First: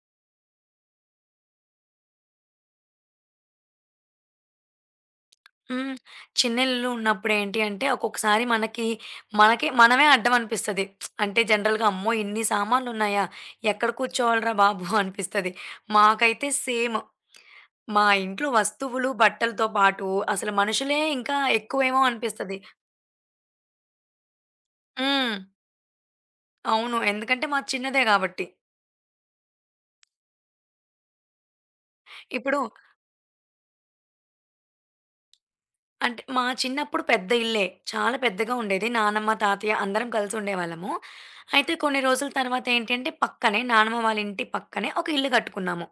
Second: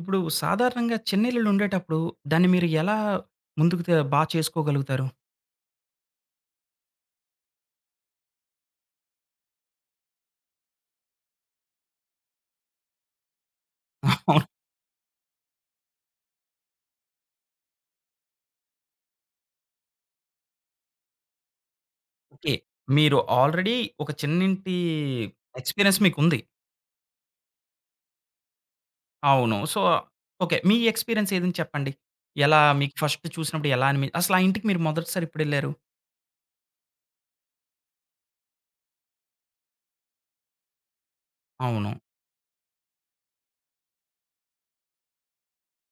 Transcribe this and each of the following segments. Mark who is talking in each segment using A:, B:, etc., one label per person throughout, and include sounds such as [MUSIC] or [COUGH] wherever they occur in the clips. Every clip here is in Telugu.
A: ఇప్పుడు సాధారణంగా చిన్న ఇల్లులుండేటప్పుడు దాన్ని మీరు ఎలా ముందుకు తే బాగా చేసుకోగలుగుతారు.
B: హ్మ్. చిన్న ఇల్లు ఉన్నప్పుడు ఏంటి అంటే, ఒక్కొక్కసారి మనకి, మనకి మనమే అడ్డం అనిపిస్తది. [SMACKS LIPS] అంటే, జనరల్‌గా అమ్మో! ఇన్ని సామాన్లున్నాయా, ఎక్కడ
A: [CHUCKLES]
B: కూర్చోవాలిరా బాబు అనిపిస్తది. మాకైతే సేము. మా ఇంట్లో వస్తువులు, బట్టలతో పాటు అసలు మనుషులే ఇంకా ఎక్కువేమో
A: ఓకే.
B: అనిపిస్తది.
A: మీరు ఆల్రెడీ ఒక చిన్నింటి
B: హ్మ్.
A: ఎక్స్‌పీరియన్స్ మీకు ఉంది.
B: హ్మ్. అవును ఎందుకంటే మాది చిన్నదే గాబట్టి.
A: అవును. So, okay. మీ ఎక్స్‌పీరియన్సేదైన చెప్పండి.
B: ఇప్పుడు
A: ఎలా మీకు ఫస్ట్ చూసినప్పుడు ఎలా అనిమి అసల ఆ ఇంటికి మీరు మొదటిసారెప్పుడెళ్లారు?
B: అంటే మా చిన్నప్పుడు పెద్ద ఇల్లే, చాలా పెద్దగా ఉండేది. నానమ్మ, తాతయ్య అందరం కలిసి ఉండేవాళ్ళము. అయితే
A: అవును.
B: కొన్ని రోజుల తర్వాత ఏంటంటే, పక్కనే నానమ్మ వాళ్ళ ఇంటి పక్కనే ఒక ఇల్లు కట్టుకున్నాము.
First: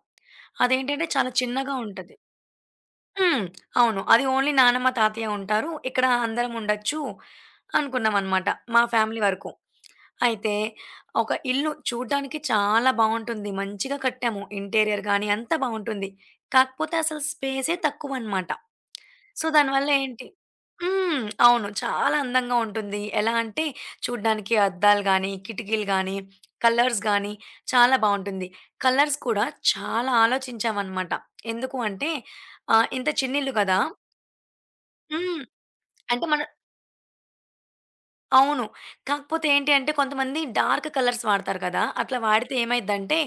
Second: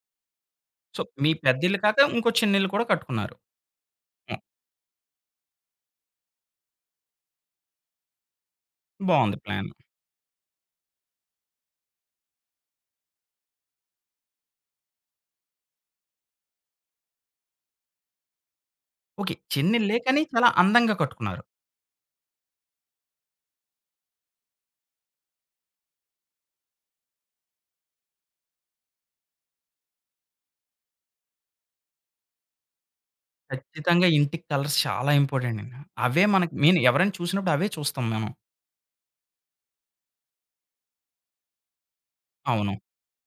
A: సో,
B: అదేంటంటే చాలా
A: మీ పెద్ద
B: చిన్నగా
A: ఇల్లు కాక,
B: ఉంటది.
A: ఇంకో చిన్న ఇల్లు కూడా కట్టుకున్నారు.
B: హ్మ్. అవును. అది
A: హ్మ్.
B: ఓన్లీ నానమ్మ, తాతయ్య ఉంటారు. ఇక్కడ అందరముండొచ్చు అనుకున్నామన్నమాట. మా ఫ్యామిలీ
A: బాగుంది
B: వరకు.
A: ప్లాను.
B: అయితే ఒక ఇల్లు చూడడానికి చాలా బాగుంటుంది. మంచిగా కట్టాము. ఇంటీరియర్ గానీ అంత బావుంటుంది. కాకపోతే అసలు స్పేసే తక్కువన్నమాట.
A: ఓకే.
B: సో, దాని
A: చిన్న
B: వల్ల
A: ఇల్లే కానీ,
B: ఏంటి
A: చాలా అందంగా
B: హ్మ్.
A: కట్టుకున్నారు.
B: అవును. చాలా అందంగా ఉంటుంది. ఎలా అంటే, చూడడానికి అద్దాలు గానీ, కిటికీలు గానీ, కలర్స్ గానీ చాలా బావుంటుంది. కలర్స్ కూడా చాలా ఆలోచించామన్నమాట. ఎందుకు అంటే ఆహ్, ఇంత చిన్న ఇల్లు కదా
A: ఖచ్చితంగా ఇంటికి కలర్స్ చాలా
B: హ్మ్,
A: ఇంపార్టెంటండి. అవే
B: అంటే మన
A: మనకి మీన్ ఎవరైనా చూసినప్పుడవే చూస్తాం మేము.
B: అవును. కాకపోతే ఏంటి అంటే, కొంతమంది డార్క్ కలర్స్ వాడతారు కదా. అట్లా వాడితే
A: అవును.
B: ఏమైందంటే,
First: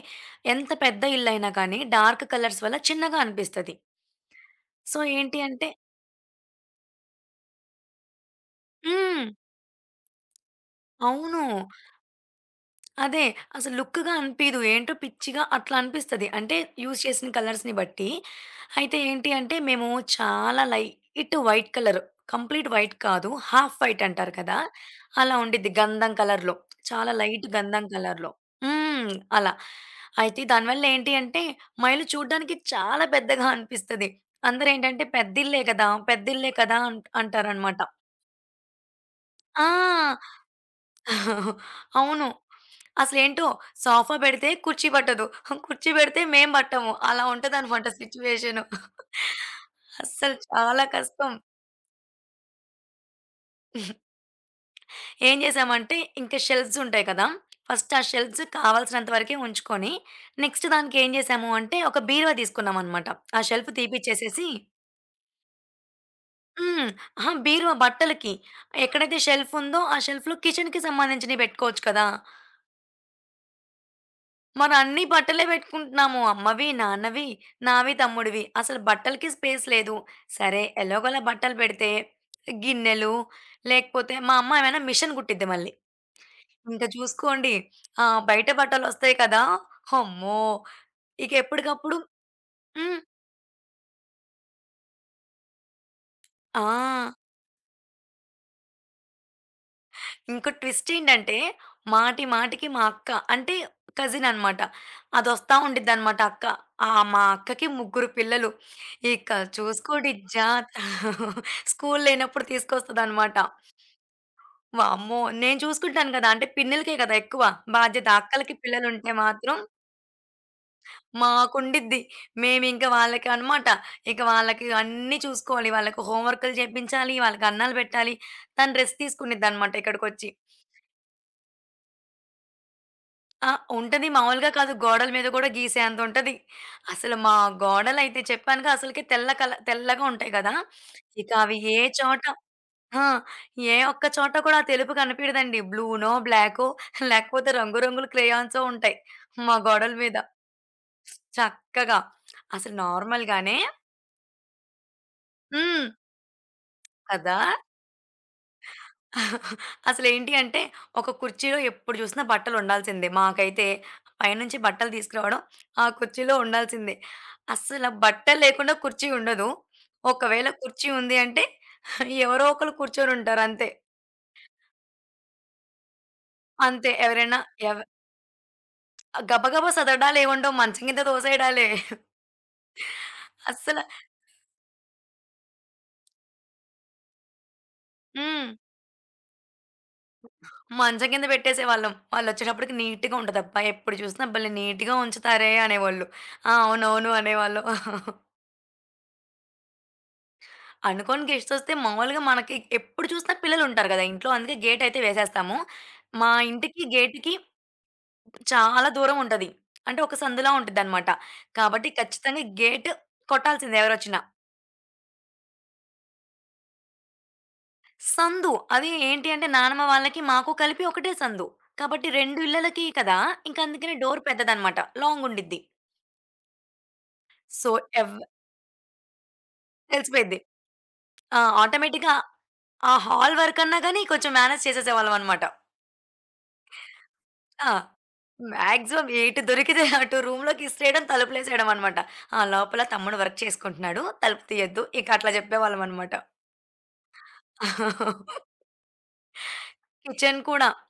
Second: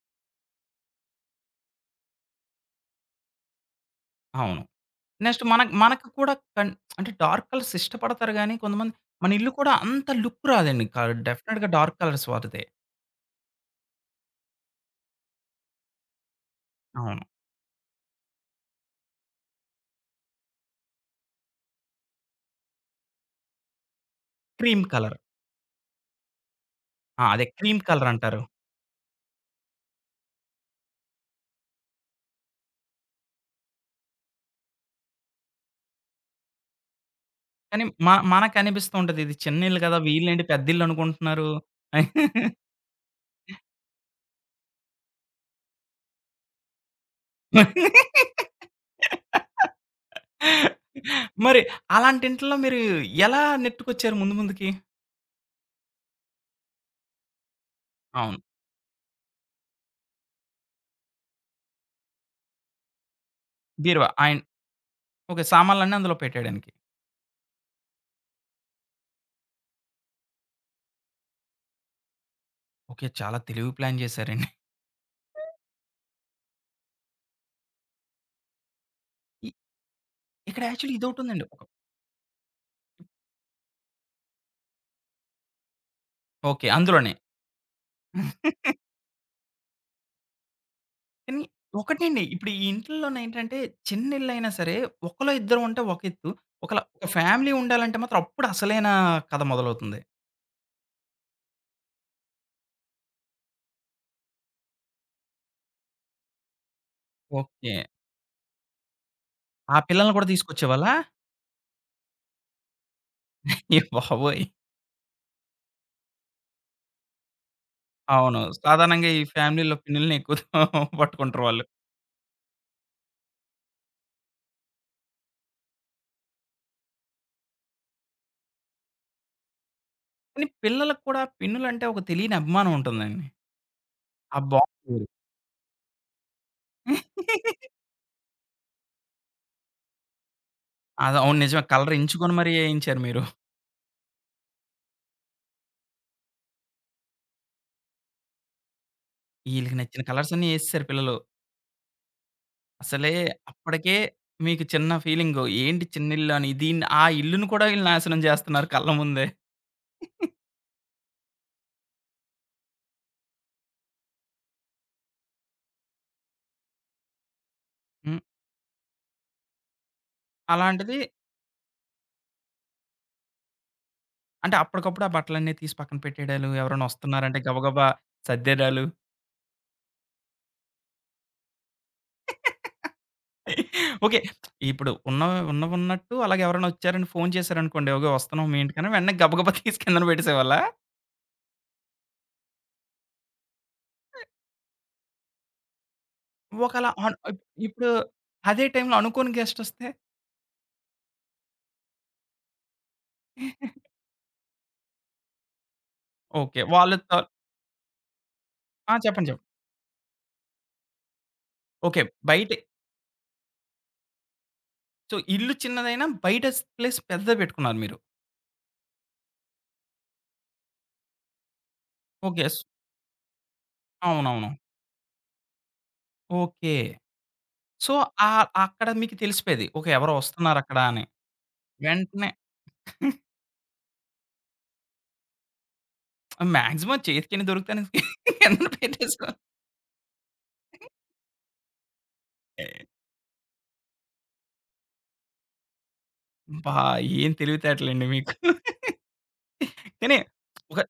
B: ఎంత పెద్ద ఇల్లు అయినా కానీ డార్క్ కలర్స్ వల్ల చిన్నగా అనిపిస్తది.
A: అవును.
B: సో, ఏంటి
A: నెక్స్టు
B: అంటే
A: మనకి, మనకి కూడా కన్ అంటే, డార్క్ కలర్సిష్టపడతారు గానీ కొంతమంది,
B: హ్మ్.
A: మన ఇల్లు కూడా అంత లుక్ రాదండి. కా
B: అవును.
A: డెఫినిట్‌గా డార్క్ కలర్స్ వాడితే.
B: అదే అసల లుక్‌గా అనిపియదు. ఏంటో పిచ్చిగా అట్లా అనిపిస్తది. అంటే యూజ్
A: అవును.
B: చేసిన కలర్స్‌ని బట్టి అయితే ఏంటి అంటే, మేము చాలా light white colour, complete white కాదు, హాఫ్ వైటంటారు కదా,
A: క్రీమ్ కలర్.
B: అలా ఉండిద్ది. గంధం కలర్‌లో. చాలా
A: ఆ! అదే
B: లైట్
A: క్రీమ్
B: గంధం కలర్‌లో.
A: కలరంటారు.
B: హ్మ్. అలా. అయితే దాని వల్ల ఏంటి అంటే, మా ఇల్లు చూడడానికి చాలా పెద్దగా అనిపిస్తది. అందరూ ఏంటంటే "పెద్ద ఇల్లే కదా, పెద్ద ఇల్లే కదా" అంట్ అంటారన్నమాట.
A: కానీ మ మనకనిపిస్తూంటది ఇది చిన్న
B: ఆ!
A: ఇల్లు కదా, వీళ్ళేంటి పెద్ద ఇల్లనుకుంటున్నారు?
B: [CHUCKLES] అవును. అసలు ఏంటో
A: [CHUCKLES]
B: సోఫా పెడితే కుర్చీ పట్టదు. కుర్చీ పెడితే మేము పట్టము. అలా ఉంటదన్నమాట సిట్యుయేషను.
A: [LAUGHS]
B: [CHUCKLES] అసలు చాలా కష్టం.
A: మరి అలాంటి ఇంటిలో మీరు ఎలా
B: [GIGGLES]
A: నెట్టుకొచ్చారు, ముందు ముందుకి?
B: ఏం చేసామంటే, ఇంకా షెల్ఫ్సుంటాయి కదా. ఫస్ట్ ఆ
A: అవును.
B: షెల్ఫ్స్ కావాల్సినంత వరకే ఉంచుకొని, నెక్స్ట్ దానికేం చేసాము అంటే, ఒక బీరువా తీసుకున్నామన్నమాట. ఆ షెల్ఫ్
A: బీరువా. ఆయిన్
B: తీసిపిచ్చేసేసి
A: ఓకే. సామాన్లన్నీ అందులో పెట్టేయడానికి.
B: హ్మ్. అహా! బీరువా బట్టలకి. ఎక్కడైతే షెల్ఫుందో, ఆ షెల్ఫ్‌లో కిచెన్‌కి సంబంధించినవి పెట్టుకోవచ్చు కదా.
A: ఓకె, చాలా తెలివి ప్లాన్ చేసారండి.
B: మరన్ని బట్టలే పెట్టుకుంటున్నాము. అమ్మవి, నాన్నవి, నావి, తమ్ముడివి అసలు బట్టలకి
A: ఇ
B: స్పేస్ లేదు. సరే
A: ఇక్కడ యాక్చువల్లి
B: ఎలాగోలా
A: ఇదొకటి ఉందండి.
B: బట్టలు
A: ఒక
B: పెడితే, గిన్నెలు లేకపోతే మా అమ్మ ఏమైనా మిషిన్ కుట్టిద్ది మళ్ళీ.
A: ఓకె,
B: ఇంక
A: అందులోనే.
B: చూసుకోండి, ఆ బయట
A: [CHUCKLES]
B: బట్టలొస్తయి కదా, అమ్మో! ఇక
A: కానీ
B: ఎప్పటికప్పుడు
A: ఒకటండి ఇప్పుడు ఈ
B: హ్మ్.
A: ఇంటిల్లోనేంటంటే చిన్న ఇల్లైన సరే ఒకలో ఇద్దరు ఉంటే ఒక ఎత్తు, ఒక
B: ఆ!
A: ఫ్యామిలీ ఉండాలంటే మాత్రం అప్పుడు అసలైన కథ మొదలవుతుంది.
B: ఇంకో ట్విస్ట్ ఏంటంటే మాటి మాటికి మా అక్క అంటే, కజిన్ అనమాట, అదోస్తా ఉండిద్దన్నమాట అక్క ఆహ్, మా అక్కకి
A: ఓకె.
B: ముగ్గురు పిల్లలు. ఇక
A: ఆ
B: చూసుకోండి
A: పిల్లల్ని కూడా
B: జా
A: తీసుకొచ్చేవాళ్ళా?
B: [LAUGHS] స్కూల్ లేనప్పుడు తీసుకొస్తది అనమాట.
A: అయ్య బాబోయ్!
B: వామ్మో! నేను చూసుకుంటాను కదా, అంటే పిన్నిలకే కదా! ఎక్కువ, బాధ్యత
A: అవును
B: అక్కలకి పిల్లలు
A: సాధారణంగా
B: ఉంటే
A: ఈ
B: మాత్రం
A: ఫ్యామిలీలో పిన్నుల్ని ఎక్కువగా పట్టుకుంటారు వాళ్ళు.
B: మాకుండిద్ది మేమింక వాళ్ళకి అనమాట ఇక వాళ్ళకి అన్ని చూసుకోవాలి వాళ్ళకి హోంవర్కులు చేపించాలి, వాళ్ళకి అన్నలు పెట్టాలి తను రెస్ట్ తీసుకోనిది అన్నమాట ఇక్కడికొచ్చి.
A: కని పిల్లలకి కూడా పిన్నులంటే ఒక తెలియని అభిమానం ఉంటుందండి.
B: ఆ! ఉంటది
A: ఆ
B: మాములుగా కాదు
A: బాక్సు వేరు.
B: గోడల మీద కూడా గీసేంత ఉంటది. అసలు మా
A: [LAUGHS]
B: గోడలైతే చెప్పానుగా అసలకే తెల్ల కల తెల్లగా ఉంటాయి కదా. [SNIFFS] ఇక
A: అదవును
B: అవి
A: నిజమే
B: ఏ
A: కలర్
B: చోట
A: ఎంచుకొని మరి వేయించారు
B: ఆ!
A: మీరు.
B: ఏ ఒక్క చోట కూడా ఆ తెలుపు కనపడదు అండి బ్లూనో, బ్లాకో [GIGGLES] లేకపోతే రంగు రంగుల క్రయాన్సొ ఉంటాయి. మా
A: ఈళ్ళకి
B: గోడల
A: నచ్చిన
B: మీద.
A: కలర్స్ అన్ని ఏసరు పిల్లలు.
B: చక్కగా. అసలు
A: అసలే
B: నార్మల్‌ గానే
A: అప్పటికే, మీకు చిన్న ఫీలింగు
B: హ్మ్.
A: ఏంటి చిన్న ఇల్లు అని. దీన్ని ఆ
B: కదా!
A: ఇల్లుని కూడా వీళ్ళు నాశనం చేస్తున్నారు కళ్ళ ముందే.
B: [CHUCKLES]
A: [GIGGLES]
B: అసలేంటి అంటే ఒక కుర్చీలో ఎప్పుడు చూసినా బట్టలు ఉండాల్సిందే మాకైతే, పైనుంచి బట్టలు తీసుకురావడం, ఆ కుర్చీలో ఉండాల్సిందే అసల
A: హ్మ్.
B: బట్టలు లేకుండా కుర్చీ ఉండదు. ఒకవేళ కుర్చీ
A: అలాంటిది
B: ఉంది అంటే, ఎవరో ఒకలు కూర్చొని ఉంటారు అంతే.
A: అంటే అప్పటికప్పుడు ఆ బట్టలన్నీ తీసి పక్కన పెట్టేయడాలు, ఎవరైనా
B: అంతే ఎవరైనా,
A: వస్తున్నారంటే
B: ఎవ్
A: గబగబా సర్దేయడాలు.
B: అ! గబగబా సదరడాలు ఏం ఉండవు మంచం కింద తోసేయడాలే. [GIGGLES]
A: [LAUGHS]
B: అసల
A: ఓకె. [SMACKS LIPS] ఇప్పుడు ఉన్న ఉన్నవున్నట్టు అలాగే ఎవరైనా వచ్చారని ఫోన్ చేసారనుకోండి అగో వస్తున్నాం
B: హ్మ్.
A: మీ ఇంటికని వెంటనే గబగబా తీసి కిందన పెట్టేసేవాళ్ళ.
B: మంచం కింద పెట్టేసేవాళ్ళం. వాళ్ళు వచ్చేటప్పటికి నీట్‌గా ఉంటది. అబ్బా! ఎప్పుడు చుసిన భలే నీట్‌గా ఉంచుతారే అనేవాళ్ళు. ఆ!
A: ఒకళ.
B: అవునవును,
A: ఆన్ ఇప్
B: అనేవాళ్ళం.
A: ఇప్పుడు
B: [CHUCKLES]
A: అదే టైం‌లో అనుకోని గెస్టొస్తే?
B: అనుకోని గెస్ట్సొస్తే మాములుగా మనకి ఎప్పుడు చూసిన
A: [CHUCKLES]
B: పిల్లలుంటారు గదా ఇంట్లో. అందుకే గేటయితే వేసేస్తాము. మా
A: ఓకే.
B: ఇంటికి
A: వాళ్ళ త
B: గేటికి చాలా
A: ఆ!
B: దూరం
A: చెప్పండి చెప్ప
B: ఉంటది. అంటే, ఒక సందులా ఉంటదన్నమాట. కాబట్టి
A: ఓకే.
B: ఖచ్చితంగా
A: బయటే
B: గేటు కొట్టాల్సిందే ఎవరొచ్చిన.
A: సో, ఇల్లు చిన్నదైనా, బయట స్పె ప్లేస్ పెద్దదే బెట్టుకున్నారు మీరు.
B: సందు. అది ఏంటి అంటే, నానమ్మ వాళ్ళకి మాకు కలిపి ఒకటే సందు. కాబట్టి 2
A: ఓకే. స్
B: ఇళ్ళలకి కదా! ఇంక అందుకని డోర్
A: అవునవును.
B: పెద్దదన్నమాట. లాంగుండిద్ది.
A: ఓకే.
B: సో,
A: సో,
B: ఎవ్వ
A: ఆహ్, అక్కడ మీకు తెలిసిపోయేది. ఓకే. ఎవరో
B: తెలిసిపోయిద్ది.
A: ఒస్తున్నారక్కడ అని.
B: ఆ ఆటోమేటిక్‌గా,
A: ఎంటనే
B: ఆ
A: [GIGGLES]
B: హాల్ వరకన్నా గాని, కొంచెం మ్యానేజ్ చేసేసేవాళ్ళమన్నమాట.
A: [SMACKS LIPS] మాక్సిమం చేతి కెన్ని
B: ఆ!
A: దొరుకుతాను ఎనకమల
B: మాక్సిమం
A: ఎట్టేసుకో.
B: ఎటు దొరికితే, అటు రూ‌మ్‌‌లోకి
A: [CHUCKLES]
B: ఇసిరేయడం తలుపులేసేయడమనమాట. ఆ! లోపల తమ్ముడు వర్క్ చేసుకుంటున్నాడు. తలుపు తీయొద్దు. ఇక అట్లా జెప్పే వాళ్ళమన్నమాట.
A: బా! ఏం తెలివితేటలండి మీకు.
B: [CHUCKLES]
A: [CHUCKLES] కానీ,
B: కిచెన్ కూడా.
A: ఒక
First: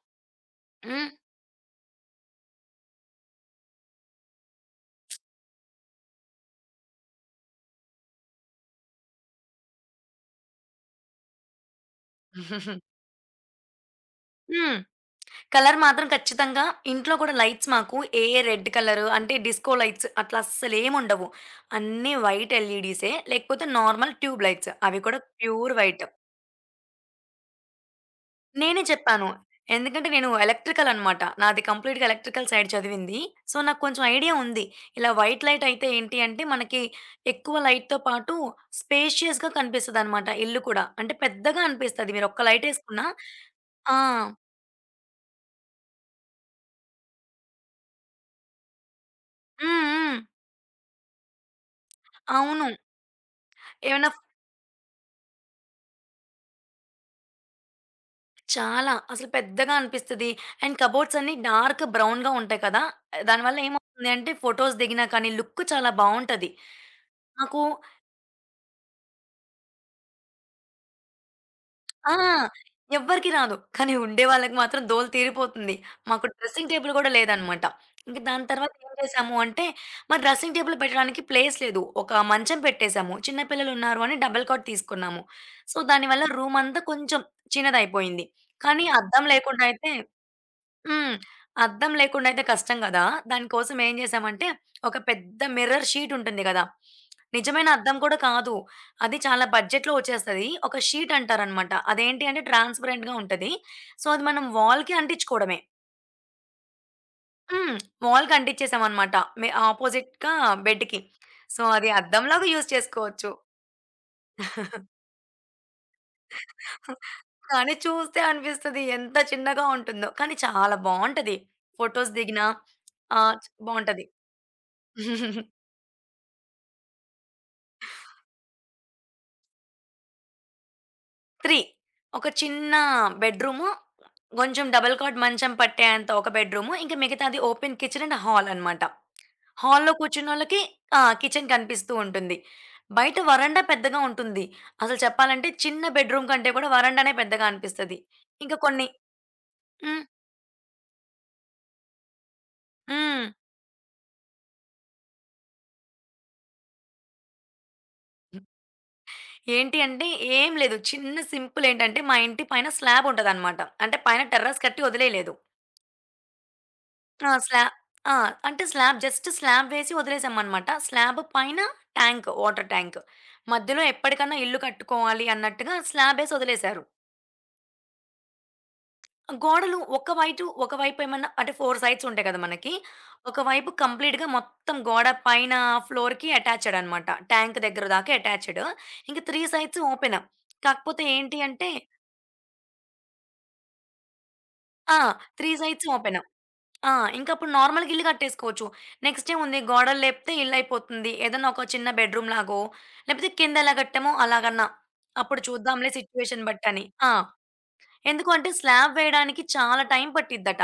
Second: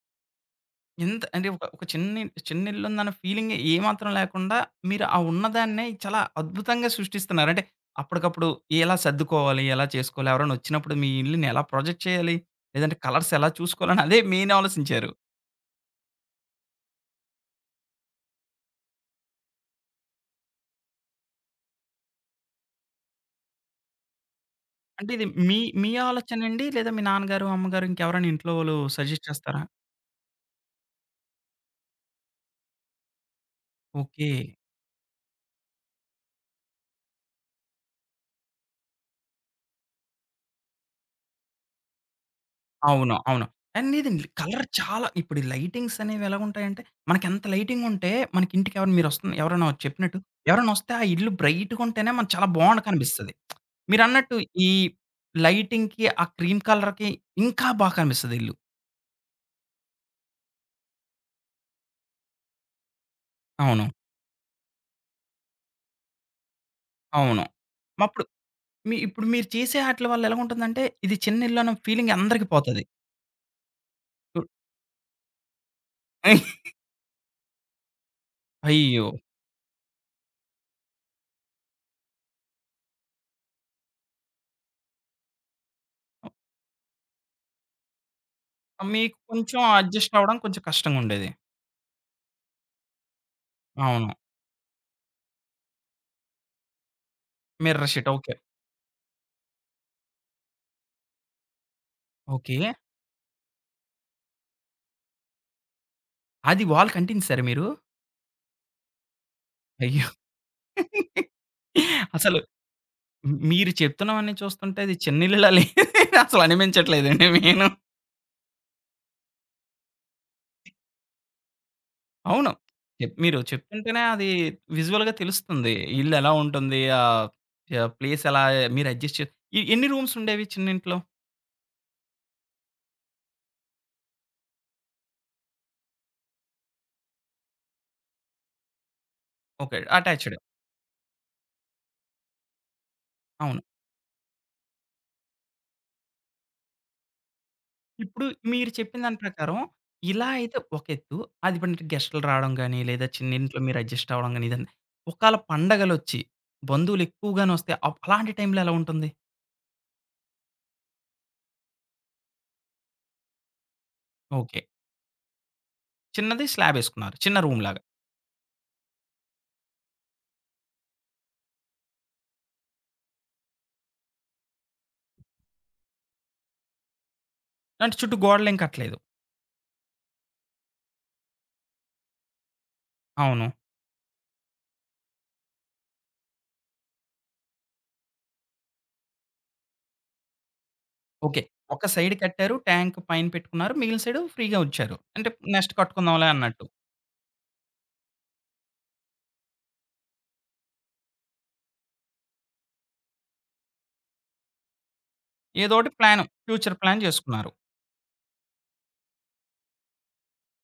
B: హ్మ్.
A: ఇంత అంటే, ఒక ఒక చిన్న ఇల్ చిన్న ఇల్లుందన్న ఫీలింగే ఏమాత్రం లేకుండా, మీరు
B: [SMACKS LIPS]
A: ఆ ఉన్నదాన్నే చాలా అద్భుతంగా సృష్టిస్తున్నారు. అంటే అప్పటికప్పుడు ఎలా సర్దుకోవాలి, ఎలా చేసుకోవాలి, ఎవరన్నొచ్చినప్పుడు మీ ఇల్లుని ఎలా ప్రొజెక్ట్ చేయాలి,
B: [CHUCKLES]
A: లేదంటే కలర్సెలా చూసుకోవాలని, అదే మెయిన్
B: హ్మ్.
A: ఆలోసించారు.
B: కలర్ మాత్రం ఖచ్చితంగా ఇంట్లో కూడా లైట్స్ మాకు ఏ, ఏ రెడ్ కలరు అంటే, డిస్కో లైట్స్ అట్లా అస్సలేముండవు. అన్ని వైట్ ఎల్‌ఈ‌డిసే. లేకపోతే నార్మల్ ట్యూబ్ లైట్స్. అవి
A: అంటే
B: కూడా
A: ఇది మీ
B: ప్యూర్
A: మీ
B: వైట్
A: ఆలోచనండి? లేదా మీ నాన్నగారు, అమ్మగారు ఇంకెవరైనా ఇంట్లో వోళ్ళు
B: నేనే చెప్పాను.
A: సజెస్ట్ చేస్తారా?
B: ఎందుకంటే నేను ఎలక్ట్రికలన్నమాట. నాది కంప్లీట్‌గా ఎలక్ట్రికల్ సైడ్ చదివింది. సో, నాక్కొంచెం
A: ఓకే.
B: ఐడియా ఉంది. ఇలా వైట్ లైటయితే ఏంటి అంటే, మనకి ఎక్కువ లైట్‌తో పాటు, స్పేషియస్‌గా కనిపిస్తదన్నమాట. ఇల్లు కూడా. అంటే పెద్దగా అనిపిస్తది. మీరు ఒక్క లైటేసుకున్న
A: అవును. అవును. ఆ!
B: ఆ!
A: లేదండి. కలర్ చాలా ఇప్పుడు ఈ లైటింగ్సనేవి ఎలా ఉంటాయంటే మనకి ఎంత లైటింగుంటే, మనకి ఇంటికెవరైనా మీరొస్తున్న ఎవరన్నా
B: హ్మ్,
A: చెప్పినట్టు
B: హ్మ్.
A: ఎవరన్నొస్తే ఆ ఇల్లు బ్రైట్‌గుంటేనే మనకు చాలా
B: అవును.
A: బావుండ కనిపిస్తది. [SMACKS LIPS]
B: ఏమన్నా ఫు
A: మీరన్నట్టు ఈ లైటింగ్‌కి, ఆ క్రీమ్ కలర్‌కి ఇంకా బాగా కనిపిస్తదిల్లు.
B: చాలా. అసలు పెద్దగా అనిపిస్తది. అండ్ కబోర్డ్సన్ని డార్కు బ్రౌన్‌గా ఉంటాయి కదా. దాని వల్ల
A: అవును.
B: ఏమవుతుంది అంటే, ఫోటోస్ దిగినా కానీ, లుక్ చాలా బావుంటది.
A: అవును.
B: నాకు
A: మప్పుడు మీ ఇప్పుడు మీరు చేసే ఆటిల వల్ల ఎలావుంటుందంటే, ఇది చిన్న ఇల్లున్న
B: ఆ!
A: ఫీలింగ్ అందరికి పోతది.
B: ఎవ్వరికీ రాదు. కానీ ఉండే
A: [UNINTELLIGIBLE]
B: వాళ్ళకి మాత్రం దూల తీరిపోతుంది. మాకు డ్రెస్సింగ్
A: [CHUCKLES]
B: టేబుల్ కూడా లేదన్నమాట. ఇంక దాని తర్వాత ఏం
A: అయ్యో!
B: చేసాము అంటే, మరి డ్రెస్సింగ్ టేబుల్ పెట్టడానికి ప్లేస్ లేదు. ఒక మంచం పెట్టేసాము. చిన్న పిల్లలున్నారు అని డబుల్ కాట్ తీసుకున్నాము. సో, దాని వల్ల
A: ఆ!
B: రూమంతా కొంచెం చిన్నదయిపోయింది.
A: ఆ!
B: కానీ
A: మీకు
B: అద్దం
A: కొంచెం
B: లేకుండైయితే
A: అడ్జస్టవ్వడం కొంచెం
B: హ్మ్.
A: కష్టంగుండేది.
B: అద్దం లేకుండైయితే కష్టం గదా! దాని కోసం ఏం
A: అవును.
B: జేసామంటే, ఒక పెద్ద మిర్రర్ షీటుంటుంది గదా. నిజమైన
A: మిర్రర్
B: అద్దం
A: షీట్.
B: కూడా
A: ఓకే.
B: కాదు. అది చాలా బడ్జెట్‌లో ఒచ్చేస్తది. ఒక షీటంటారన్నమాట. అదేంటి అంటే,
A: ఓకే.
B: ట్రాన్స్‌పరెంట్‌గా ఉంటది. సో, అది మనం వాల్‌కి అంటించుకోవడమే.
A: అది వాల్‌కి అంటించేశారా మీరు?
B: హ్మ్. వాల్‌కి అంటించేసాం అన్నమాట, మే
A: అయ్యో!
B: ఆపోజిట్‌గా బెడ్‌కి. సో, అది అద్దం
A: అసలు
B: లాగా యూజ్ చేసుకోవచ్చు.
A: మి మీరు చెప్తున్నవన్నీ చూస్తుంటే
B: [CHUCKLES]
A: అది చిన్నిల్లులాలే అసలు
B: [CHUCKLES]
A: అనిపించట్లేదండి మెయిను.
B: కానీ చూస్తే అనిపిస్తది ఎంత చిన్నగా ఉంటుందో. కానీ చాలా బాగుంటది. ఫోటోస్ దిగినా
A: అవును. చెప్
B: ఆహ్,
A: మీరు చెప్తుంటేనే
B: బావుంటది.
A: అది విజువల్‌గా
B: [CHUCKLES]
A: తెలుస్తుంది. ఇల్లు ఎలా ఉంటుంది, ఆ చే ప్లేసేలా, మీరు అడ్జస్ట్ చే ఏ ఎన్ని రూమ్స్ ఉండేవి చిన్నింట్లో?
B: 3 ఒక చిన్న బెడ్రూమ్, కొంచెం డబుల్ కాట్ మంచం పట్టేంత ఒక బెడ్రూమ్. ఇంకా మిగతాది ఓపెన్ కిచెన్ అండ్ హాల్ అన్నమాట.
A: ఓకే.
B: హాల్‌లో
A: అటాచ్డ్.
B: కూర్చున్నోళ్ళకి ఆ! కిచెన్ కనిపిస్తూ ఉంటుంది. బయట
A: అవును.
B: వరండా పెద్దగా ఉంటుంది. అసలు చెప్పాలంటే చిన్న బెడ్రూమ్ కంటే కూడా వరండానే పెద్దగా అనిపిస్తది.
A: ఇప్పుడు
B: ఇంకా
A: మీరు
B: కొన్ని
A: చెప్పిన దాని ప్రకారం
B: హ్మ్.
A: ఇలా అయితే ఒకేత్తు. అది మనకి గెస్ట్లు రావడం గానీ, లేదా
B: హ్మ్.
A: చిన్నింట్లో మీరు అడ్జస్ట్ అవ్వడం గానీ, ఒకళ పండగలొచ్చి బంధువులు ఎక్కువగానోస్తే ఆప్ అలాంటి
B: హ్మ్.
A: టైంలో ఎలా ఉంటుంది?
B: ఏంటి అంటే, ఏం లేదు. చిన్న సింపుల్. ఏంటంటే మా ఇంటి పైన స్లాబ్ ఉంటదన్నమాట. అంటే పైన
A: ఓకే.
B: టెర్రస్ కట్టి వదిలేయలేదు.
A: చిన్నది స్లాబేసుకున్నారు,
B: ఆ!
A: చిన్న
B: స్లాబ్
A: రూమ్‌లాగా.
B: ఆ! అంటే స్లాబ్. జస్ట్ స్లాబ్ వేసి వదిలేసామన్నమాట. స్లాబ్ పైన ట్యాంక్, వాటర్ ట్యాంక్. మధ్యలో ఎప్పటికైనా ఇల్లు కట్టుకోవాలి అన్నట్టుగా స్లాబేసి వదిలేసారు.
A: అంటే చుట్టూ గోడలేం కట్టలేదు.
B: గోడలు ఒక వైటు ఒక వైపు ఏమైనా అంటే 4 సైడ్స్ ఉంటాయి కదా! మనకి. ఒక
A: అవును.
B: వైపు కంప్లీట్‌గా మొత్తం గోడ పైన ఫ్లోర్‌కి అటాచ్డ్ అన్నమాట. ట్యాంక్ దగ్గర దాకా అటాచ్డ్. ఇంకా 3 సైడ్స్ ఓపెన్. కాకపోతే ఏంటి
A: ఓకే.
B: అంటే
A: ఒక సైడ్ కట్టారు. ట్యాంక్ పైన పెట్టుకున్నారు. మిగిలిన సైడు ఫ్రీగా వచ్చారు.
B: ఆ!
A: అంటే
B: 3
A: నెక్స్ట్
B: సైడ్స్ ఓపెన్. [SMACKS LIPS]
A: కట్టుకుందాంలే అన్నట్టు.
B: ఆ! ఇంకా అప్పుడు నార్మల్‌గా ఇల్లు కట్టేసుకోవచ్చు. నెక్స్ట్ ఏముంది? గోడలు లేపితే ఇల్లు అయిపోతుంది. ఏదైనా ఒక చిన్న బెడ్‌రూం లాగో, లేకపోతే కింద ఎలా కట్టామో అలాగన్నా అప్పుడు
A: ఏదో
B: చూద్దాంలే!
A: ఒకటి ప్లాన్,
B: సిట్యుయేషన్ బట్టి
A: ఫ్యూచర్
B: అని.
A: ప్లాన్
B: ఆ!
A: చేసుకున్నారు.
B: ఎందుకు అంటే స్లాబ్ వేయడానికి చాలా టైం పట్టిద్దట.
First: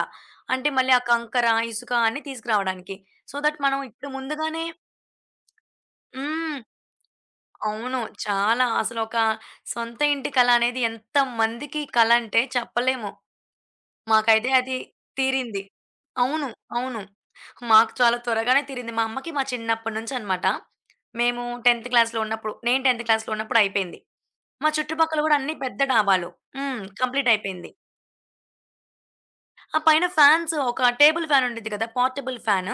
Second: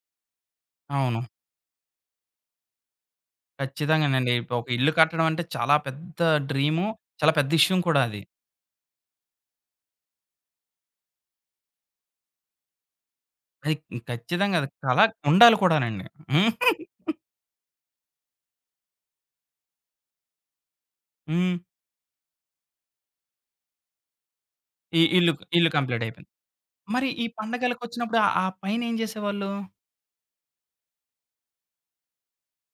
B: అంటే, మళ్ళీ ఆ
A: అవును.
B: కంకర, ఇసుక అన్నీ తీసుకురావడానికి. సో, థట్ మనం ఇప్పుడు
A: కచ్చితంగానండి. ఇప్పుడు
B: ముందుగానే
A: ఒక ఇల్లు కట్టడం అంటే, చాలా పెద్ద
B: హ్మ్.
A: డ్రీమ్, చాలా పెద్ద విషయం
B: అవును.
A: కూడా అది.
B: చాలా. అసలొక సొంత ఇంటి కల అనేది ఎంతమందికి కల అంటే చెప్పలేము.
A: అది
B: మాకైతే
A: ఖచ్చితంగా అది
B: అది
A: కల ఉండాలి
B: తీరింది.
A: కూడానండి.
B: అవును, అవును.
A: [CHUCKLES]
B: మాకు చాలా త్వరగానే తీరింది. మా అమ్మకి మా చిన్నప్పటి నుంచి అన్నమాట. మేము
A: హ్మ్.
B: టెన్త్ క్లాస్‌లో ఉన్నప్పుడు, నేను టెన్త్ క్లాస్‌లో ఉన్నప్పుడు అయిపోయింది. మా
A: ఈ
B: చుట్టుపక్కల కూడా
A: ఇల్లుక్
B: అన్నీ
A: ఇల్లు
B: పెద్ద
A: కంప్లీట్
B: డాబాలు.
A: అయిపోయింది.
B: హ్మ్,
A: మరి ఈ
B: కంప్లీట్ అయిపోయింది.
A: పండగలకొచ్చినప్పుడు ఆ పైన ఏం చేసేవాళ్ళు?
B: ఆ పైన ఫ్యాన్స్. ఒక టేబుల్ ఫ్యాన్ ఉంటుంది కదా! Portable fan.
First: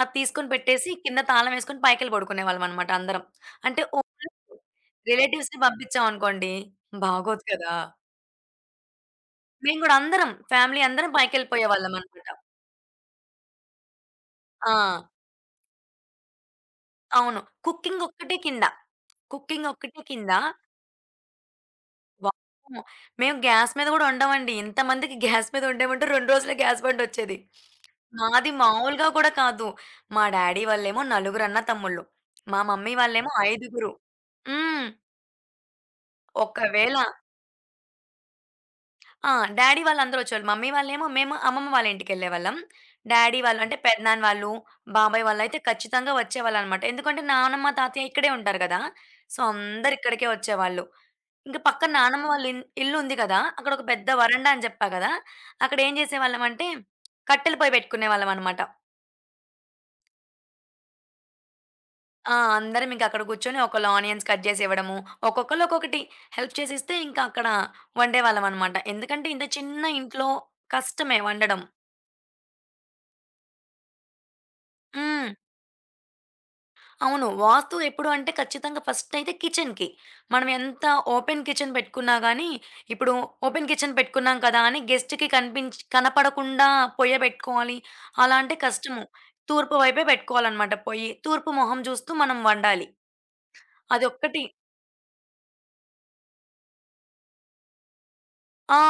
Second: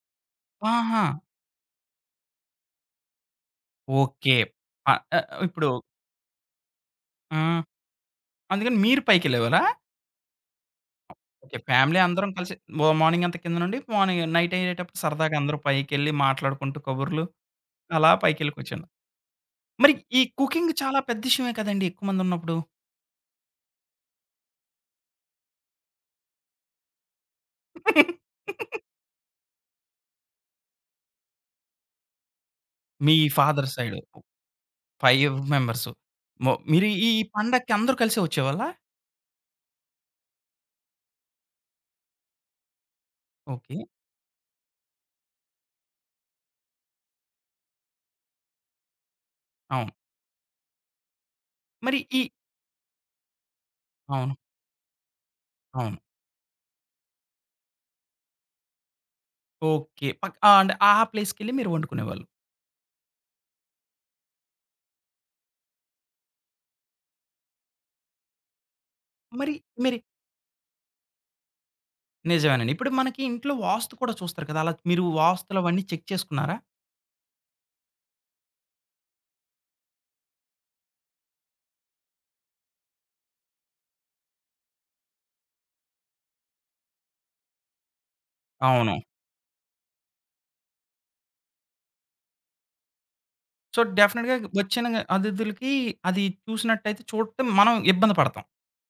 B: అది తీసుకొని పెట్టేసి,
A: ఆహా!
B: కింద తాళం వేసుకొని పైకెళ్లి పడుకునే వాళ్ళం అన్నమాట అందరం. అంటే వు
A: ఓకే.
B: మాకు
A: ఆహ్ ఆహ్,
B: రిలేటివ్స్‌ని
A: ఇప్పుడు
B: పంపించాం అనుకోండి,
A: ఆ!
B: బాగోదు కదా!
A: అందుకని మీరు పైకెళ్ళేవారా?
B: మేము కూడా అందరం ఫ్యామిలీ అందరం
A: ఓకే.
B: పైకెళ్ళిపోయేవాళ్ళం
A: ఫ్యామిలీ
B: అన్నమాట.
A: అందరం కలిసి మ మార్నింగ్ అంతా కిందన ఉండి మార్నింగ్ నైట్ అయ్యేటప్పుడు
B: ఆ!
A: సరదాగా అందరూ పైకెళ్ళి మాట్లాడుకుంటూ, కబుర్లు
B: అవును. కుకింగ్
A: అలా
B: ఒక్కటే
A: పైకెళ్లి
B: కింద.
A: కూర్చున్నా
B: కుకింగ్
A: మరి
B: ఒక్కటే
A: ఈ
B: కింద.
A: కుకింగ్ చాలా పెద్ద విషయమే కదండీ! ఎక్కువ మంది ఉన్నప్పుడు.
B: వామ్మో! మేము గ్యాస్ మీద కూడా వండం అండి. ఇంతమందికి గ్యాస్ మీద వండమంటే 2 రోజులే గ్యాస్ బండొచ్చేది. [SNIFFS] మాది
A: [LAUGHS]
B: మామూలుగా కూడా కాదు. మా డ్యాడీ వాళ్ళేమో నలుగురు అన్నదమ్ములు. [SMACKS LIPS] మా మమ్మీ
A: మీ
B: వాళ్ళేమో
A: ఫాదర్
B: ఐదుగురు.
A: సైడ్
B: హ్మ్
A: ఫైవ్ మెంబర్స్. మో మీరు
B: ఒకవేళ
A: ఈ పండక్కి అందరూ కలిసి వచ్చేవాళ్ళా?
B: ఆ! డ్యాడీ వాళ్ళు అందరూ వచ్చేవాళ్ళు. మమ్మీ వాళ్ళు ఏమో మేము అమ్మమ్మ వాళ్ళ ఇంటికి వెళ్ళేవాళ్ళం. [SMACKS LIPS] డ్యాడీ వాళ్ళు అంటే
A: ఓకే.
B: పెదనాన్న వాళ్ళు, బాబాయ్ వాళ్ళయితే ఖచ్చితంగా వచ్చేవాళ్ళు అన్నమాట. ఎందుకంటే నాన్నమ్మ, తాతయ్య ఇక్కడే ఉంటారు గదా! సో,
A: అవును.
B: అందరూ ఇక్కడికే వచ్చేవాళ్ళు. ఇంకా పక్కన
A: మరి ఈ
B: నానమ్మ వాళ్ళ ఇ ఇల్లుంది గదా! అక్కడొక పెద్ద
A: అవును.
B: వరండా అని చెప్పా గదా! అక్కడ ఏం
A: అవును.
B: చేసేవాళ్ళం అంటే కట్టెల పొయ్యి పెట్టుకునేవాళ్ళం అన్నమాట.
A: ఓకే. పక్ అంటే ఆ ప్లేస్‌కేళ్లి మీరు వండుకునేవాళ్ళు.
B: ఆ! అందరం ఇంక అక్కడ కూర్చొని ఒకళ్ళు ఆనియన్స్ కట్ చేసి ఇవ్వడము, ఒక్కొక్కళ్ళు ఒక్కొకటి హెల్ప్ చేసిస్తే ఇంకా అక్కడ వండేవాళ్ళం అన్నమాట. ఎందుకంటే ఇంత
A: మరి
B: చిన్న
A: మరి
B: ఇంట్లో కష్టమే వండడం.
A: నిజమేనండి. ఇప్పుడుకి మనకి ఇంట్లో వాస్తు కూడా చూస్తారు కదా! అలా మీరు
B: హ్మ్.
A: వాస్తులవన్నీ చెక్ చేసుకున్నారా?
B: అవును. వాస్తు ఎప్పుడు అంటే ఖచ్చితంగా ఫస్టయితే కిచెన్‌కి. మనం ఎంత ఓపెన్ కిచెన్ పెట్టుకున్నా గానీ ఇప్పుడు ఓపెన్ కిచెన్ పెట్టుకున్నాం కదా అని గెస్ట్‌కి కనిపించి కనపడకుండా పొయ్య పెట్టుకోవాలి అలా అంటే
A: అవును.
B: కష్టము. తూర్పు వైపే పెట్టుకోవాలనమాట పొయ్యి. తూర్పు మొహం చూస్తూ మనం వండాలి.
A: సో, డెఫినిట్‌గా
B: అదొక్కటి
A: వచ్చిన అతిథులకి అది చూసినట్టయితే, చూడటం మనం ఇబ్బంది పడతాం.
B: ఆ!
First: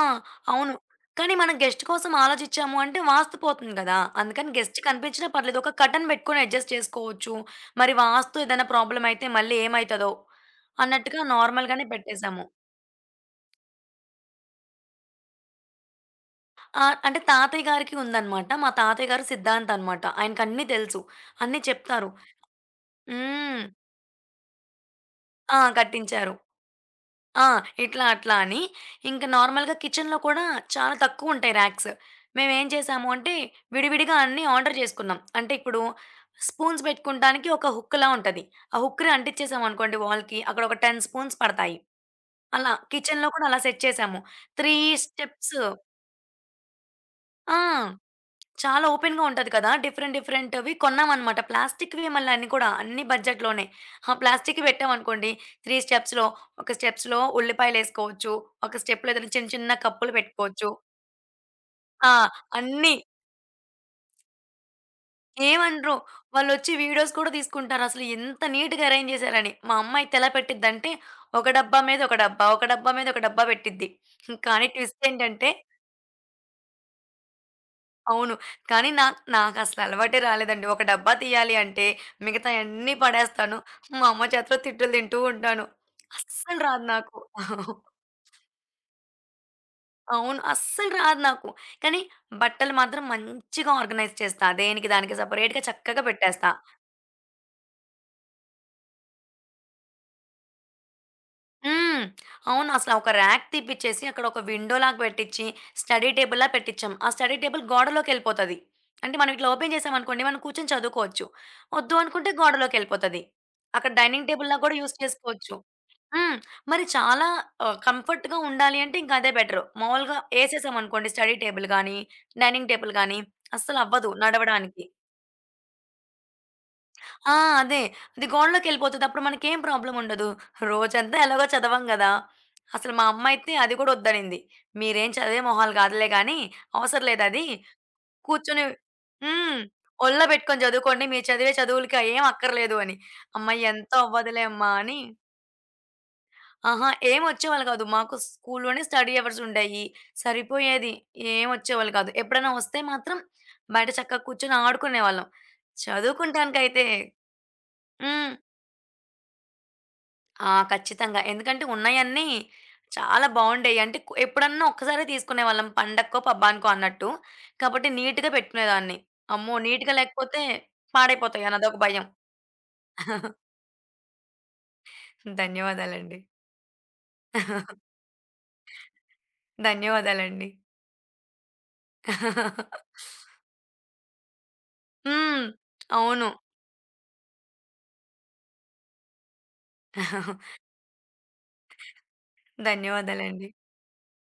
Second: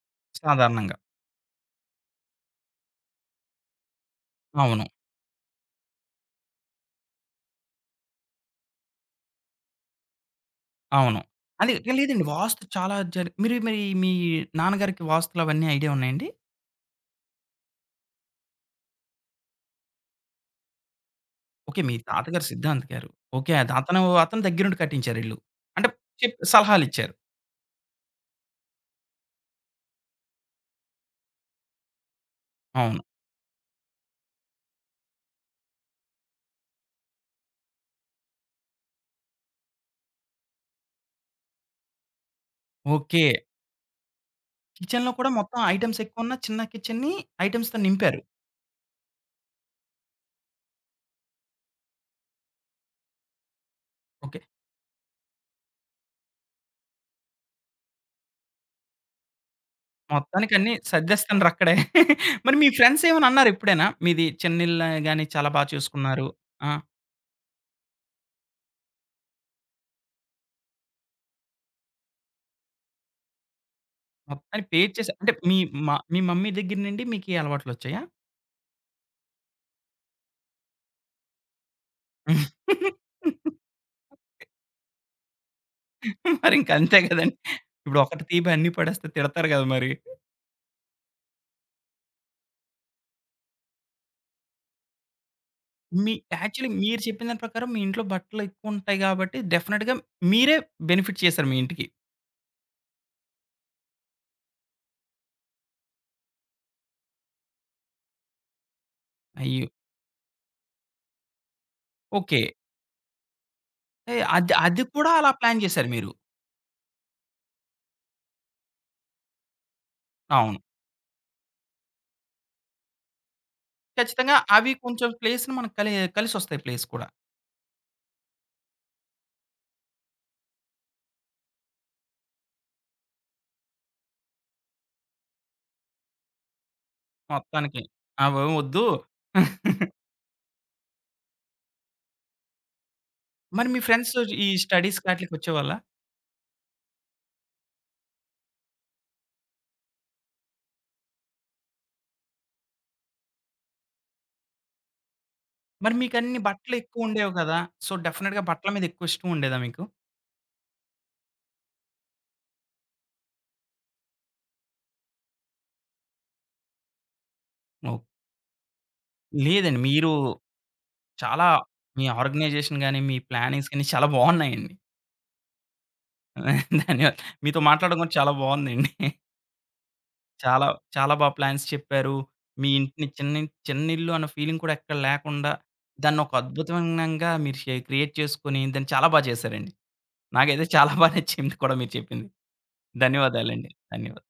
B: అవును.
A: సాధారణంగా.
B: కాని మనం గెస్ట్ కోసం ఆలోచిచ్చాము అంటే వాస్తు పోతుంది గదా. అందుకని గెస్ట్
A: అవును.
B: కనిపించినా పర్లేదు. ఒక కర్టెన్ పెట్టుకొని అడ్జస్ట్ చేసుకోవచ్చు. మరి వాస్తు ఏదైనా ప్రాబ్లమయితే మళ్ళీ ఏమైతదో,
A: అవును.
B: అన్నట్టుగా నార్మల్
A: అదే.
B: గానే
A: లేదండి.
B: పెట్టేసాము.
A: వాస్తు చాలా జర్ మీరు మరి మీ నాన్నగారికి వాస్తులవన్నీ ఐడియా ఉన్నాయండి?
B: ఆ! అంటే తాతయ్య గారికి ఉందన్నమాట. మా తాతయ్య గారు సిద్ధాంతన్నమాట. ఆయనకన్ని తెలుసు. అన్ని
A: ఓకె. మీ
B: చెప్తారు.
A: తాతగారు సిద్ధాంతి గారు. ఓకె.
B: హ్మ్.
A: అది అతను, అతను దగ్గరుండి కట్టించారు ఇల్లు.
B: ఆ!
A: అంటే
B: కట్టించారు.
A: చెప్ సలహాలిచ్చారు.
B: ఆ! ఇట్లా, అట్లా అని. ఇంక నార్మల్‌గా కిచెన్‌లో కూడా, చాలా తక్కువుంటాయి ర్యాక్స్. మేమేం
A: అవును.
B: చేశాము అంటే, విడివిడిగా అన్నీ ఆర్డర్ జేసుకున్నాం. అంటే ఇప్పుడు స్పూన్స్ పెట్టుకుంటానికి, ఒక హుక్‌లా ఉంటది. ఆ హుక్‌ని అంటించేసాం అనుకోండి వాల్‌కి, అక్కడొక 10 స్పూన్స్ పడతాయి. అలా కిచెన్‌లో
A: ఓకె.
B: కూడా అలా సెట్ చేసాము. 3
A: కిచెన్‌లో కూడా
B: స్టెప్స్.
A: మొత్తం ఐటెమ్సెక్కువ ఉన్న, చిన్న కిచెన్‌ని
B: ఆ!
A: ఐటెమ్స్‌తో నింపారు.
B: చాలా ఓపెన్‌గా ఉంటది కదా, డిఫరెంట్, డిఫరెంట్‌వి కొన్నామన్నమాట. ప్లాస్టిక్‌వే మళ్లన్ని కూడా, అన్ని బడ్జెట్ లోనే. ఆ
A: ఓకె.
B: ప్లాస్టిక్‌వి పెట్టాం అనుకోండి, 3 స్టెప్స్‌లో ఒక స్టెప్స్‌లో ఉల్లిపాయలేసుకోవచ్చు, ఒక స్టెప్‌లో ఏదైనా చిన్న, చిన్న కప్పులు
A: మొత్తానికి
B: పెట్టుకోవచ్చు.
A: అన్ని సద్దెస్తున్నారక్కడే.
B: ఆ!
A: [CHUCKLES] మరి మీ
B: అన్ని.
A: ఫ్రెండ్సేమన్న అన్నారా ఎప్పుడైనా? మీది చిన్న ఇల్లే గాని చాలా బా
B: ఏమనరు.
A: చూసుకున్నారు.
B: వాళ్లొచ్చి
A: ఆ!
B: వీడియోస్ కూడా తీసుకుంటారసలు. ఇంత నీట్‌గా అరేంజ్ జేసారని. మా అమ్మయితే ఎలా పెట్టిదంటే, ఒక డబ్బా మీద ఒక డబ్బా, ఒక డబ్బా మీద ఒక డబ్బా పెట్టిద్ది. కానీ,
A: మొత్తానికి
B: ట్విస్ట్
A: పేర్చేశా అంటే
B: ఏంటంటే
A: మీ మ మీ మమ్మీ దగ్గర నుండి మికీ అలవాట్లొచ్చాయా?
B: అవును, కానీ నాక్ నాకసల అలవాటే రాలేదండి ఒక డబ్బా తీయాలి అంటే, మిగతాయన్ని పడేస్తాను.
A: [GIGGLES] ఓకే.
B: మా అమ్మ చేతిలో తిట్టులు తింటూ ఉంటాను.
A: మరి
B: అస్సలు రాదు
A: ఇంకంతే
B: నాకు.
A: కదండి.
B: [CHUCKLES]
A: ఇప్పుడొకటి తీయ్యబోయి అన్ని పడేస్తే తిడతారు కదా! మరి.
B: అవును. అస్సలు రాదు నాకు. కానీ బట్టలు మాత్రం మంచిగా ఆర్గనైజ్ చేస్తా, దేనికి దానికి సెపరేట్‌గా, చక్కగ
A: మీ
B: పెట్టేస్తా.
A: యాక్చువల్లి మీరు చెప్పిన దాని ప్రకారం, మీ ఇంట్లో బట్టలెక్కువుంటాయి గాబట్టి, డెఫినిట్‌గా మీరే బెనిఫిట్ చేసారు మీ ఇంటికి.
B: హ్మ్. [SMACKS LIPS] అవునసల ఒక ర్యాక్ తీపిచ్చేసి, అక్కడొక విండో లాగా పెట్టిచ్చి, స్టడీ టేబుల్‌లా పెట్టించాం. ఆ స్టడీ టేబుల్ గోడలోకెళ్ళిపోతాది. అంటే, మనం ఇట్లా
A: అయ్యో!
B: ఓపెన్ జేసామనుకోండి మనం కూర్చొని చదువుకోవచ్చు. ఒద్దు అనుకుంటే
A: ఓకె.
B: గోడలోకెళ్ళిపోతది. అక్కడ
A: ఏహ్,
B: డైనింగ్ టేబుల్
A: అద్
B: లా గూడా
A: అది
B: యూస్
A: కూడా అలా
B: చేసుకోవచ్చు.
A: ప్లాన్ జేసారు మీరు.
B: హ్మ్. మరి చాలా ఆహ్, కంఫర్ట్‌గా ఉండాలి అంటే, ఇంకా అదే బెటరు. మామూలుగా
A: అవును.
B: ఏసేసాం అనుకోండి, స్టడీ టేబుల్ గానీ, డైనింగ్ టేబుల్ గానీ అస్సలవ్వదు
A: ఖచ్చితంగా, అవి
B: నడవడానికి.
A: కొంచెం ప్లేస్‌ని మనకి కలి కలిసొస్తాయి ప్లేస్ కూడా.
B: ఆ! అదే అది గోడలోకెళ్ళిపోతది అప్పుడు మనకేం ప్రాబ్లముండదు. రోజంతా ఎలాగో చదవం గదా, అసల మా అమ్మైతే అది కూడా వద్దనింది. "మీరేం చదివే మొహాలు కాదులే గానీ, అవసరం లేదది.
A: మొత్తానికి. అవేం
B: కూర్చొని"
A: వద్దు.
B: హ్మ్.
A: [CHUCKLES]
B: "ఒల్లో పెట్టుకొని చదువుకోండి, మీరు చదివే చదువులకి అయ్యేం అక్కర్లేదు" అని. అమ్మ
A: మరి మీ
B: ఎంత
A: ఫ్రెండ్స్
B: అవ్వదులే
A: ఈ
B: అమ్మ! అని
A: స్టడీస్ ఆటిలకి వచ్చేవాళ్ళా?
B: అహా! ఏం వచ్చేవాళ్ళు గాదు. మాకు స్కూల్లోనే స్టడీ అవర్సుండేయి, సరిపోయేది ఏం వచ్చేవాళ్ళు కాదు. ఎప్పుడైనా వస్తే మాత్రం, బయట చక్కగా కూర్చొని ఆడుకునేవాళ్ళం.
A: మరి మీకన్ని
B: చదువుకుంటానికైతే
A: బట్టలెక్కువ ఉండేవి కదా! సో,
B: హ్మ్.
A: డెఫినిట్‌గా బట్టల మీదెక్కువ ఇష్టం ఉండేదా మీకు?
B: ఆ! ఖచ్చితంగా. ఎందుకంటే, ఉన్నయన్ని చాలా బావుండేయి. అంటే కు ఎప్పుడన్నా ఒక్కసారే తీసుకునేవాళ్ళం. పండక్కో, పబ్బానికో అన్నట్టు. కాబట్టి
A: ఓహ్!
B: నీట్‌గా పెట్టుకునేదాన్ని. అమ్మో!
A: లేదండి.
B: నీట్‌గా
A: మీరు
B: లేకపోతే
A: చాలా
B: పాడైపోతాయని అదొక
A: మీ
B: భయం.
A: ఆర్గనైజేషన్ గాని, మీ
B: [CHUCKLES]
A: ప్లానింగ్స్ గాని చాలా బావున్నాయండి.
B: ధన్యవాదాలండి.
A: ధన్యవాదాలు. మీతో
B: [CHUCKLES]
A: మాట్లాడడం కూడా చాలా [GIGGLES] బావుందండి.
B: ధన్యవాదాలండి.
A: చాలా, చాలా బాగా ప్లాన్స్ చెప్పారు. మీ
B: [CHUCKLES]
A: ఇంటిని చిన్న ఇం చిన్న ఇల్లు అన్న ఫీలింగ్ కూడా ఎక్కడ
B: హ్మ్.
A: లేకుండా, దాన్ని
B: అవును.
A: ఒక అద్భుతంగా మీరు శే క్రియేట్ చేసుకొని, దాన్ని చాలా బాగా చేసారండి.
B: [CHUCKLES]
A: నాకైతే చాలా బాగా నచ్చింది కూడా మీరు చెప్పింది.
B: ధన్యవాదాలండి.
A: ధన్యవాదాలు అండి. ధన్యవాదాలు.